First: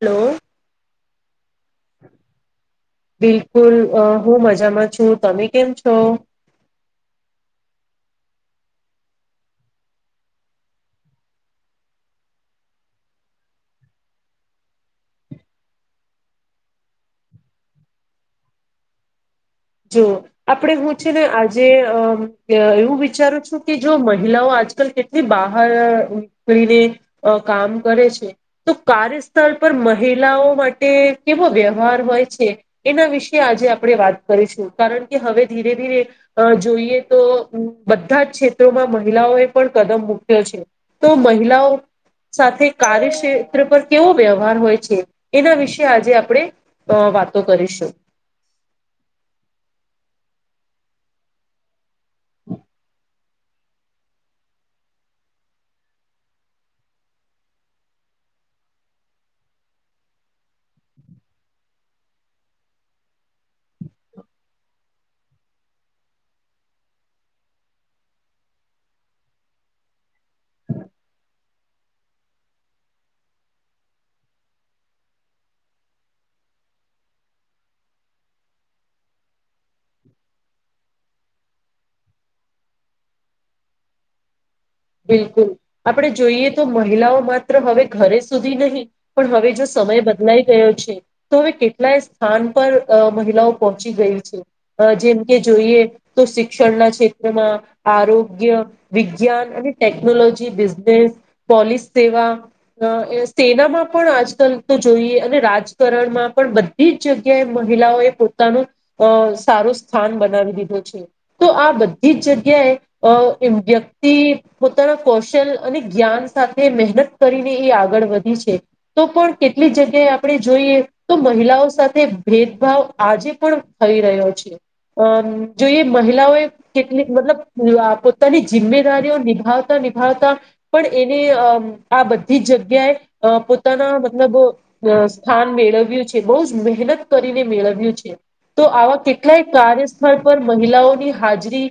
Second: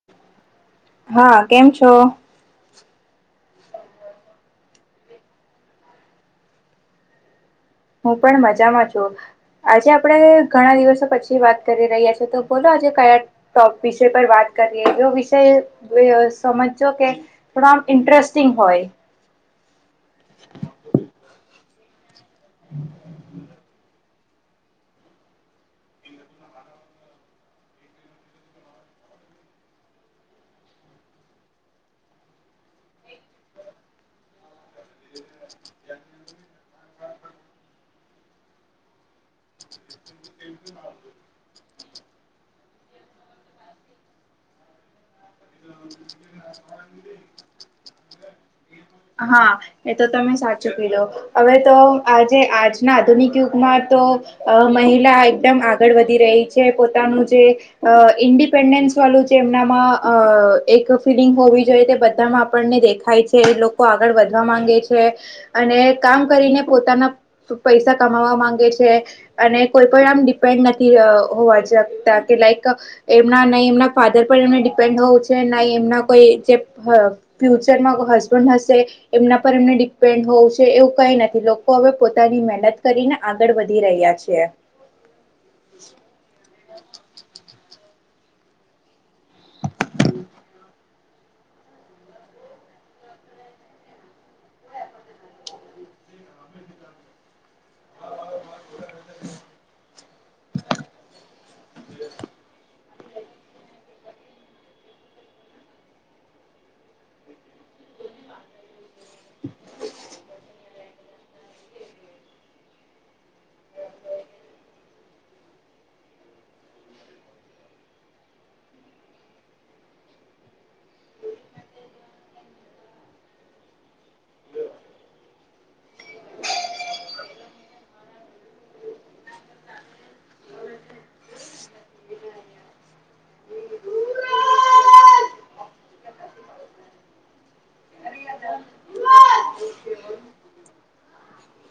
Hello હા કેમ છો. બિલકુલ અ હું મજામાં છું તમે કેમ છો હું પણ મજામાં છું આજે આપડે ઘણા દિવસો પછી વાત કરી રહ્યા છે તો બોલો આજે કયા ટો વિષય પર વાત કરીએ જો વિષય વી સજજો કે થોડા ઇન્ટરેસ્ટિંગ હોય. જો આપડે હું છે ને આજે અ એવું વિચારું છું કે જો મ મહિલાઓ આજકાલ કેટલી બહાર નીકળીને કામ કરે છે તો કાર સ્થળ પર મહિલાઓ માટે કેવો વ્યવહાર હોય છે એના વિશે આજે આપણે વાત કરીશું કારણ કે હવે ધીરે ધીરે અ જોઈએ તો બધા જ ક્ષેત્રોમાં મહિલાઓએ પણ કદમ મૂક્યો છે તો મહિલાઓ સાથે કાર્યક્ષેત્ર પર કેવો વ્યવહાર હોય છે એના વિશે આજે આપણે અ વાતો કરીશું. હા એ તો તમે સાચું કીધો હવે તો આજે આજના આધુનિક યુગમાં મહિલા એકદમ આગળ વધી રહી છે પોતાનું જે અ ઇન્ડિપેન્ડન્સ વાલુળ જે એમનામાં એક ફિલિંગ હોવી જોઈએ તે બધામાં આપણને દેખાય છે એ લો કો આગળ વધવા માંગે છે અને કામ કરીને પોતાના પૈસા કમાવા માંગે છે. અને કોઈ પણ આમિપેન્ડ નથી હોવાતા કે લાઈક એમ ના ન‌ઈ ફાધર પર એમને ડિપેન્ડ હોવું છે ના એમના કોઈ ફ ફ્યુચરમાં કોઈ હસબન્ડ હ સે એમના પર એમને ડિપેન્ડ હોવું એવું કઈ નથી લોકો હવે પોતાની મહેનત કરીને આગળ વ વધી રહ્યા છે. બિલકુલ આપણે જોઈએ તો મહિલાઓ માત્ર હવે ઘરે સુધી નહીં પણ હવે જો સમય બદલાઈ ગયો છે તો હવે કેટલાય સ્થાન પર અ મહિલાઓ પહોંચી ગઈ છે જેમ કે જોઈએ તો શિક્ષણના ક્ષેત્રમાં આરોગ્ય વિજ્ઞાન અને ટેકનોલોજી બિઝનેસ પોલીસ સેવા અ સેનામાં પણ આજકાલ તો જોઈ અને રાજકારણમાં પણ બધી જ જગ્યાએ મહિલાઓ એ પોતાનું સારો સ્થાન બનાવી દીધું છે તો આ બધી જ જગ્યાએ વ્યક્તિ પોતાના કૌશલ અને જ્ઞાન સાથે મહેનત કરીને એ આગળ વધી છે તો પણ કેટલી જગ્યાએ આપણે જોઈએ તો મહિલાઓ સાથે ભેદભાવ આજે પણ થઈ રહ્યો છે. અમ જોઈએ મહિલાઓએ કેટલી મતલબ પોતાની જિમ્મેદારીઓ નિભાવતા નિભાવતા પણ એને આ બધી જ જગ્યાએ પોતાના મતલબ સ્થાન મેળવ્યું છે બહુ જ મહેનત કરીને મેળવ્યું છે. તો આવા કેટલાય કાર્યસ્થળ પર મહિલાઓની હાજરી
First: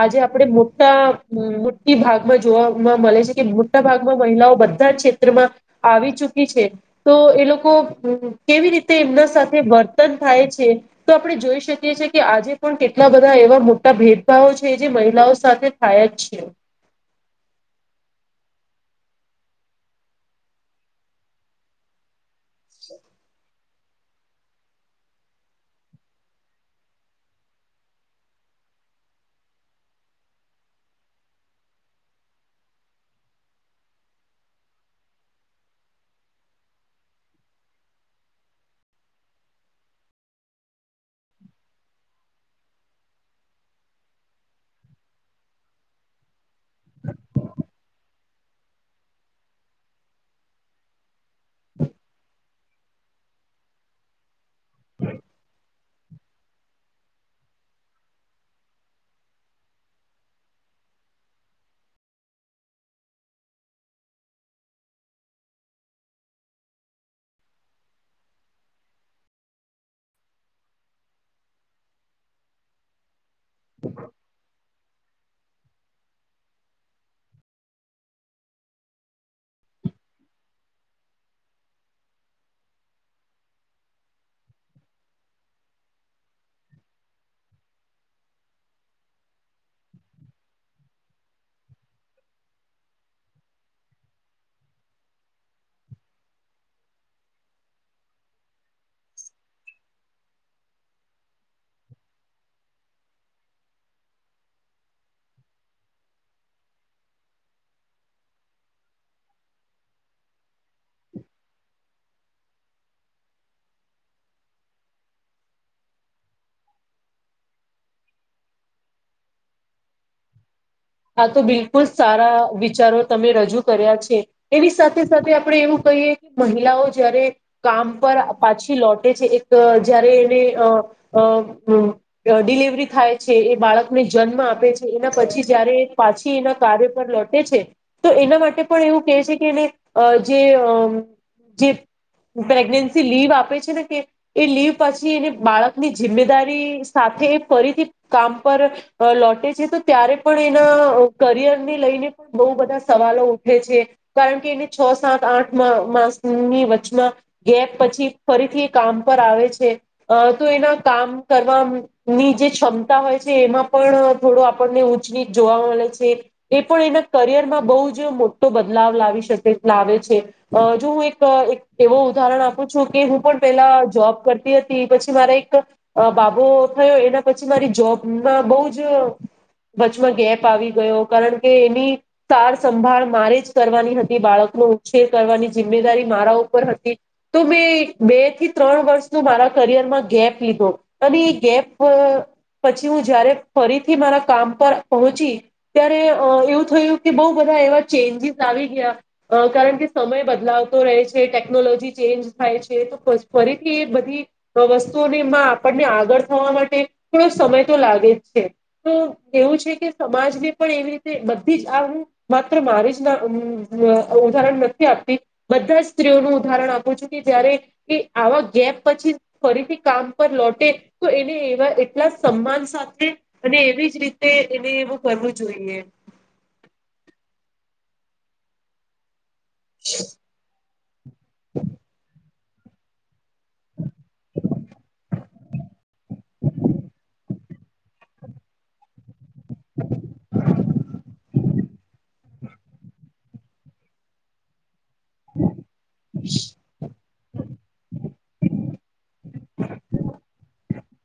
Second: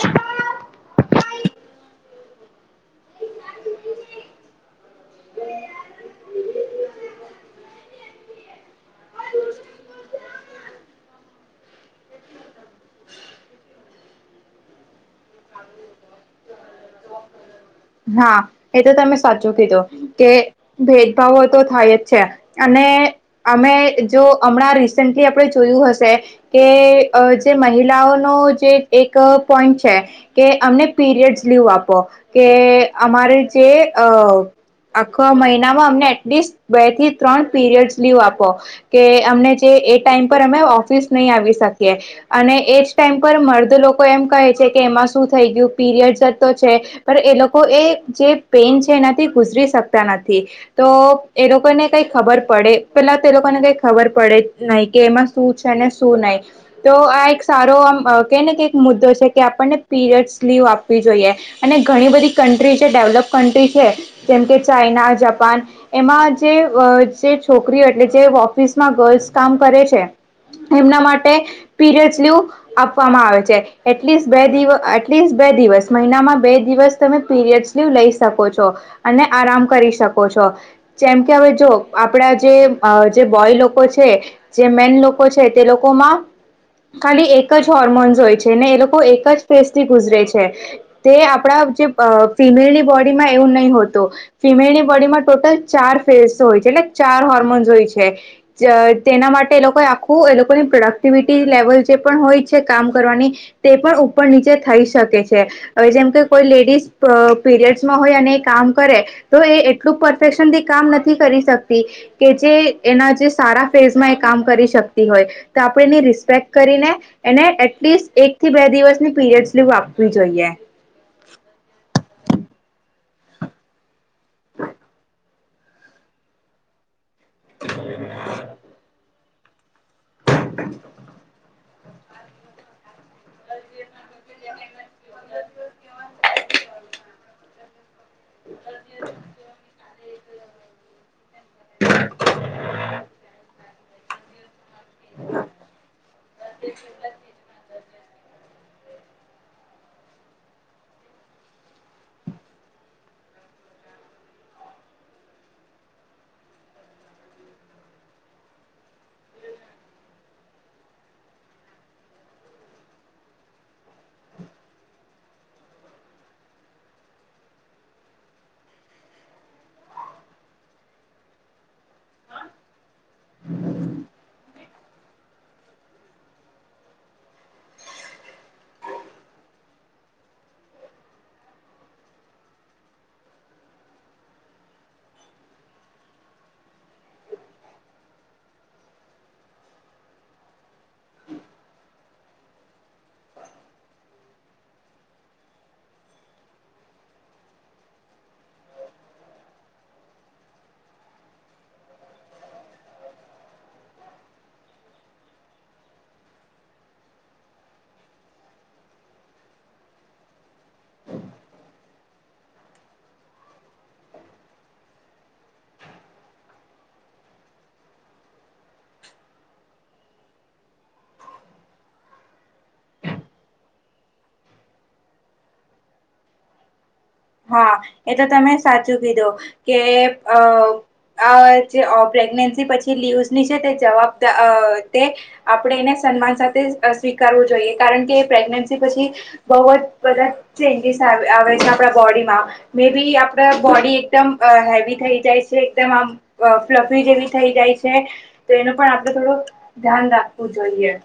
આજે આપણે મોટા હમ. ભાગમાં જોવાવામાં મળે છે કે મોટા ભાગમાં મહિલાઓ બધા ક્ષેત્રમાં આવી ચુકી છે તો એ લોકો કેવી રીતે એમના સાથે વર્તન થાય છે તો આપણે જોઈ શકીએ કે આજે પણ કેટલા બધા એવા મોટા ભેદભાવો છે જે મહિલાઓ સાથે થયા જ છે. હા એ તો તમે સાચું કીધું કે ભેદભાવો તો થાય જ છે અને અમે જો હમણાં રીસેન્ટલી આપણે જોયું હશે કે જે જે એક પોઈન્ટ છે કે અમને પિરિયડ્સ લીવ આપો કે અમારે જે અ આખા મહિનામાં અમને એટલીસ્ટ બે થી ત્રણ પીરિયડસ લીવ આપો કે અમને જે એ ટાઈમ પર અમે ઓફિસ નહી આવી શકીએ અને એજ ટાઈમ પર મર્દ લોકો એમ કહે છે કે એમાં શું થઈ ગયું પીરિયડ તો છે પણ એ લોકો એ જે પેન છે એનાથી ગુજરી શકતા નથી તો એ લોકોને કઈ ખબર પ પડે પેલા તે લોકોને કઈ ખબર પડે નહી કે એમાં શું છે શું નહી તો આ એક ો આમ ક ને કક મુદ્દો છે કે આપણને પીરિયડ લીવ આપવી જોઈએ અને ઘણી બધી કન્ટ્રી છે ડેવલપ કન્ટ્રી છે જેમકે ચાઈના જાપાન એમાં જે જે છોકરીઓ એટલે જે ઓફિસમાં ગર્લ્સ કામ કરે છે. એમના માટે પીરિયડ લીવ આપવામાં આવે છે. એટલીસ્ટ બે દિવસ મહિનામાં બે દિવસ તમે પીરિયડ લીવ લઈ શકો છો અને આરામ કરી શકો છો જેમ કે હવે જો આપણા જે જે બોય લોકો છે જે મેન લોકો છે તે લોકોમાં ખાલી એક જ હોર્મોન્સ હોય છે ને એ લોકો એક જ ફેસથી ગુજરે છે તે આપણા જે અ ફિમેલની બોડીમાં એવું નહીં હોતું ફિમેલની બોડીમાં ટોટલ ચાર ફેસો હોય છે એટલે ચાર હોર્મોન્સ હોય છે તેના માટે એ લોકોએ આખું એ લોકોની પ્રોડક્ટિવિટી લેવલ જે હોય છે કામ કરવાની તે પણ ઉપર નીચે થઈ શકે છે હવે જેમ કે કોઈ લેડીઝ પીરિયડ્સમાં હોય અને એ કામ કરે તો એ એટલું પરફેક્શનથી કામ નથી કરી શકતી કે જે એના જે સારા ફેઝમાં એ કામ કરી શકતી હોય તો આપણેે એની રિસ્પેક્ટ કરીને એને એટલીસ્ટ એક થી બે દિવસની પીરિયડ લી આપવી જોઈએ. આ તો બિલકુલ સારા વિચાર તમે રજૂ કર્યા છે એની સાથે સાથે આપણેે એવું કહીએ કે મહિલાઓ જારે કામ પર પાછી લટે છે એક જયારે એને હમ ડિલવરી થાય છે એ બાળકને જન્મ આપે છે એના પછી જારે પાછી એના કાર્ય પર લટે છે તો એના માટે પણ એવું કેહે છે કે એને જે જે પ્રેગનેન્સી લીવ આપે છે ને કે એ લીવ પછી એને બાળકની જિમ્મેદારી સાથે ફરીથી કામ પર લટે છે તો ત્યારે પણ એના કરિયર ને લઈને પણ બહુ બધા સવાલો ઉઠે છે કારણ કે એને છ સાત આઠ માસની વચમાં ગેપ પછી ફરીથી કામ પર આવે છે તો એના કામ કરવાની જે ક્ષમતા હોય છે એમાં પણ થોડો આપણને જોવા મળે છે એ પણ એના કરિયરમાં બહ જ મોટો બદલાવ લાવી શકેાવે છે. જો હુંવ ઉદાહરણ આપું છું કે હું પણ પેલા જોબ કરતી હતી પછી પછ મારા એક બાબો થયો એના પછી મારી જોબમાં બહ જ વચમાં ગેપ આવી ગયો કારણ કે એની સાર સંભાળ મારે જ કરવાની હતી બાળકનો ઉછેર કરવાની જીમેદારી મારાઉપર તો મે બે થી ત્રણ વર્ષ મારા પીયરમા ગેપ લીધો અદી એ ગેપ અ પછી હું જયારે ફરીથી મારા કામ પહોચી ત્યારે એવું થયું કે બહુ બધા એવા ચેન્જીસ આવી ગયા કારણ કે સમય બદલાવતો રહે છે ટેકનોલોજી ચેન્જ થાય છે તો ફરીથી એ બધી વસ્તુઓનીમાં આપણને આગળ થવા માટે થોડો સમય તો લાગે જ છે તો એવું છે કે સમાજને પણ એવી રીતે બધી જ આ હું માત્ર મારી જ ના ઉદાહરણ નથી આપતી બધા સ્ત્રીઓનું ઉદાહરણ આપું છું કે જયારે કે આવા ગેપ પછી ફરીથી કામ પર લોટે તો એવી એવા એટલા સન્માન સાથે અને એવી જ રીતે તે એને એવું કરવું જોઈએ હા એ તો તમે સાચું કીધું કે અ અજે પ્રગનેટ તે પછી લીયુઝની છે જવાબદાર અ તે આપણે એને સન્માન સાથે સ્વીકારવું જોઈએ તે કારણ કે પ્રેગ્ન્સી પછી બહુ જ બધા ચેન્જીસ આવે આવે તો આપણા બોડીમાં મે બી આપણા બોડી એકદમ હેવી થઈ જાય છે એકદમ આમ ફ્લપી જેવી થઈ જાય છે તો એનું પણ આપડે થોડું ધ્યાન રાખવું જોઈએ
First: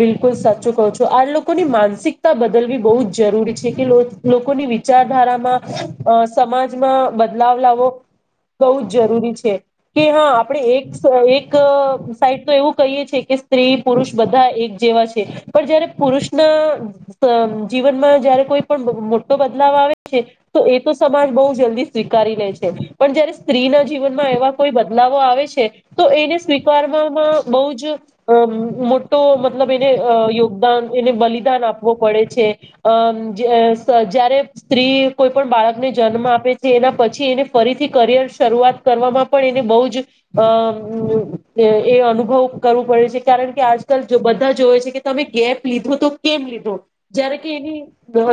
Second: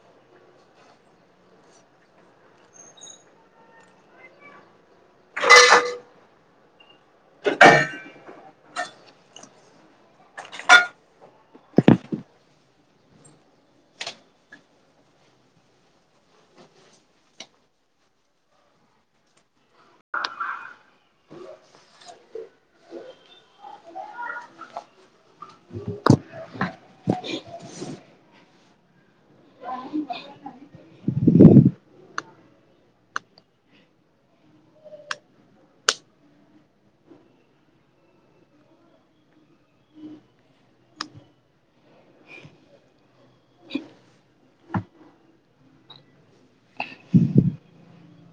બિલકુલ સાચું કહો છો આ લોકોની માનસિકતા બદલવી બહુ જ જરૂરી છે કે લોકોની વિચારધારામાં અ સમાજમાં બદલાવ લાવો બહુ જ જરૂરી છે કે હા આપણે એક એક સાઈડ તો એવું કહીએ છીએ કે સ્ત્રી પુરુષ બધા એક જેવા છે પણ જયારે પુરુષના જીવનમાં જયારે કોઈ પણ મોટો બદલાવ તો આવે છે એ તો સમાજ બહુ જલ્દી સ્વીકાર લે છે પણ જયારે સ્ત્રી ના જીવનમાં એવા કોઈ બદલાઓ આવે છે તો એને સ્વીકારવામાં બહુ જ મોટો મતલબ એને યોગદાન એને બલિદાન આપવું પડે છે આમ જ જ્યારે સ્ત્રી કોઈ પણ બાળકને જન્મ આપે છે એના પછી એને ફરીથી કરિયર શરૂઆત કરવામાં પણ બહુ જ અ મુઉ એ અનુભવ કરવો પડે છે કારણ કે આજકાલ જો બધા જોવે છે કે તમે ગેપ લીધો તો કેમ લીધો જ્યારે કે એની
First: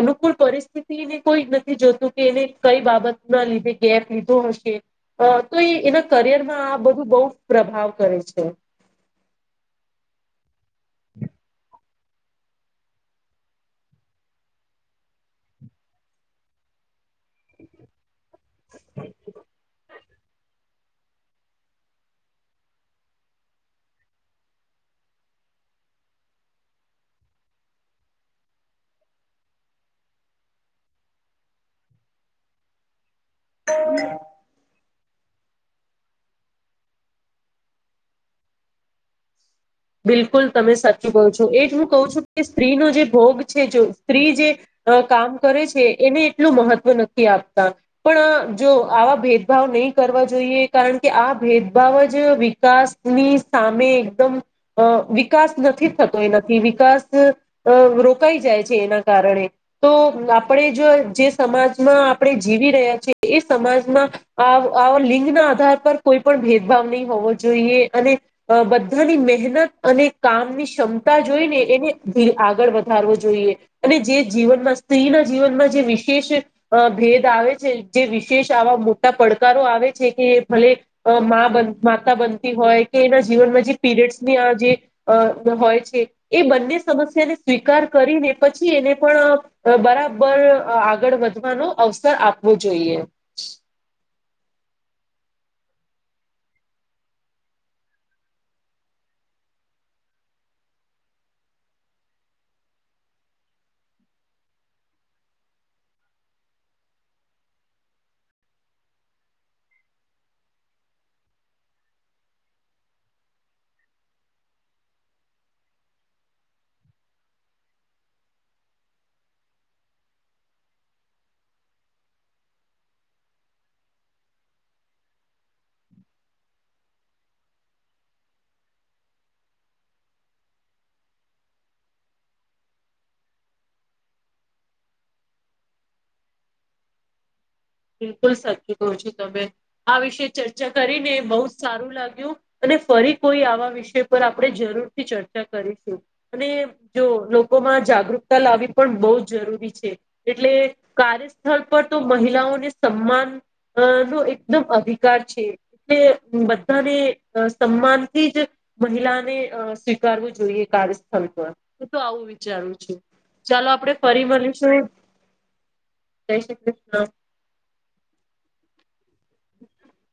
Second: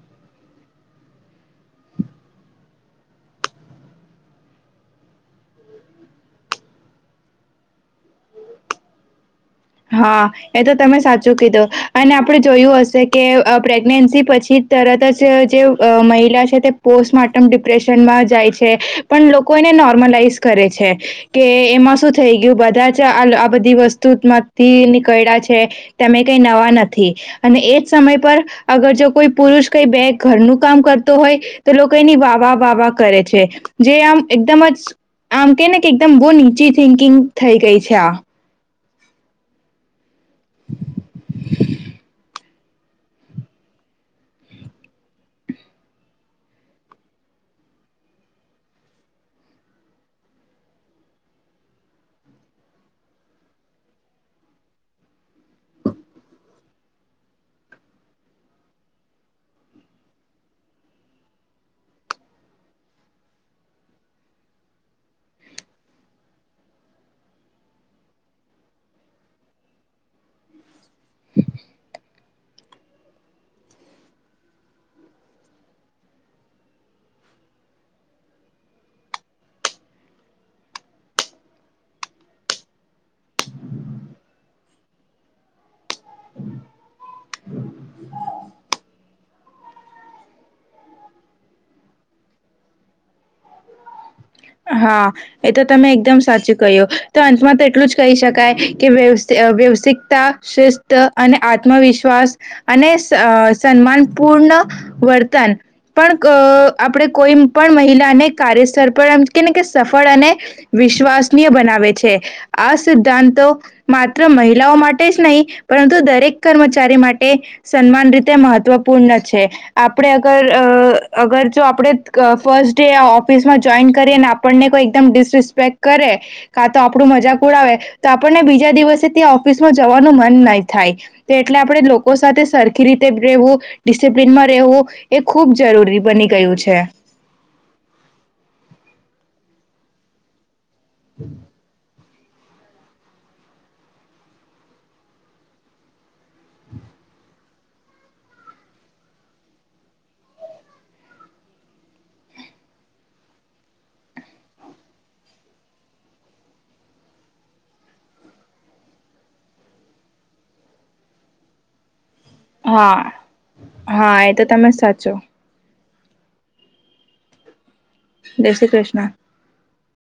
અનુકૂળ પરિસ્તિ કોઈ નથી જોતું કે એને કઈ બાબત ના લીધે ગેપ લીધો હશે તો એના કરિયર માં આ બધું બહુ પ્રભાવ કરે છે હા એ તો તમે સાચું કીધું અને આપણે જોયું હશે કે પ્રેગ્નેન્સી પછી તરત જ જે મહિલા છે તે પો પોસ્ટમોર્ટમ ડિપ્રેશનમાં જાય છે પણ લોકો એને નોર્મલાઈઝ કરે છે કે એમાં શું થઈ ગયું બધા જ આ આ બધી વસ્તુમાં થી નીકળ્યા છે તમે કઈ નવા નથી અને એજ સમય પર અગર જો કોઈ પૂર પ્રુરુસ કઈ બે ઘરનુંહુ કામ કરતો હોય તો લોકો એની વાવા વાવા કરે છે જે આમ એકદમ જ આમ કે ને કે એકદમ બહુ નીચી થિંકિંગ થઈ ગઈ છે આ બિલકુલ તમે સાચી બો છો એ જ હું કહું છું કે સ્ત્રીનોો જે ભોગ છે જો સ્ત્રી જે કામ કરે છે એને એટલું મહત્વ નક્કી આપે આપતા પણ જો આવા ભેદભાવ નહીં કરવા જોઈએ કારણ કે આ ભેદભાવ જ તો વિકાસ ની સામે એકદમ અ વિકાસ નથી થતો એનાથી વિકાસ રોકાઈ જાય છે એના કારણે તો આપણે જો જે સમાજમાં આપણે જીવી રહ્યા છીએ એ સમાજમાં આવ આવતો લિંગ ના આધાર પર કોઈ પણ ભેદભાવ નહીં હોવો જોઈએ અને બધાની મહેનત અને કામની ક્ષમતા જોઈ ને એને આગળ વધારવો જોઈએ અને જે જીવનમાં બસ સ્ત્રી ના જીવનમાં જે વિશેષ ભેદ આવે છે જે વિશેષ આવા મોટા પડકારો આવે છે કે ભલે અ મા બનવુ માતા બનતી હોય કે એના જીવનમાં જે પીરિયડ્ની જે હોય છે એ બંને સમસ્યાને સ્વીકાર કરીને પછી એને પણ અ બરાબર આગળ વધવાનો અવસર આપવો જોઈએ હા એ તો તમે એકદમ સાચું કહ્યું તો અંતમાં તો એટલું જ કહી શકાય કે વ્યવઆ વ્યવસિકતા શિસ્ત અને આત્મવિશ્વાસ અને અ સન્માન પૂર્ણ વર્તન પણ આપણે કોઈ પણ મહિલાને કાર્યસ્તર પર કેને કે સફળ અને વિશ્વાસનીય બનાવે છે આ સિદ્ધાંતો માત્ર મહિલાઓ માટે જ નહીં પરંતુ દરેક કર્મચારી માટે સન્માન રીતે મહત્વપૂર્ણ છે. આપણે અગર અગર જો આપણે ફસ્ટ ડે ઓફિસમાં જોઈન આપણનેઈમિસિસ્પેક્ટ કરે કા તો આપણું મજાક ઉડાવે તો આપણને બીજા દિવસ ઓફિસ માં જવાનું મન નહી થાય, તો એટલે આપે લોકો સાથે સરખી રીતે રહેવું, ડિસિપ્લનમાં રહેવું એ ખૂબ જરૂરી બની ગયું છે. [inaudible] બિલકુલ સાચું કો છો તમે આ વિશે ચર્ચા કરીને બહુ જ સારું લાગ્યું અને ફરી કોઈ આવા વિષય પર આપણે જરૂર થી ચર્ચા કરીશું, અને જો લોકોમાં જાગૃતતા લાવવી પણ બહુ જરૂરી છે, એટલે કાર્યસ્થળ પર તો મહિલાઓને સમાન નો એકદમ અધિકાર છે, એલે બધાને સન્માનથી જ મહિલાને સ્વીકારવું જોઈએ, કાર્યસ્થળ પર આવું વિચારું છું હા ચાલો આપડે હા ફરી એ તો તમે બનીશું. સાચો જય શ્રી કૃષ્ણ જય શ્રી કૃષ્ણ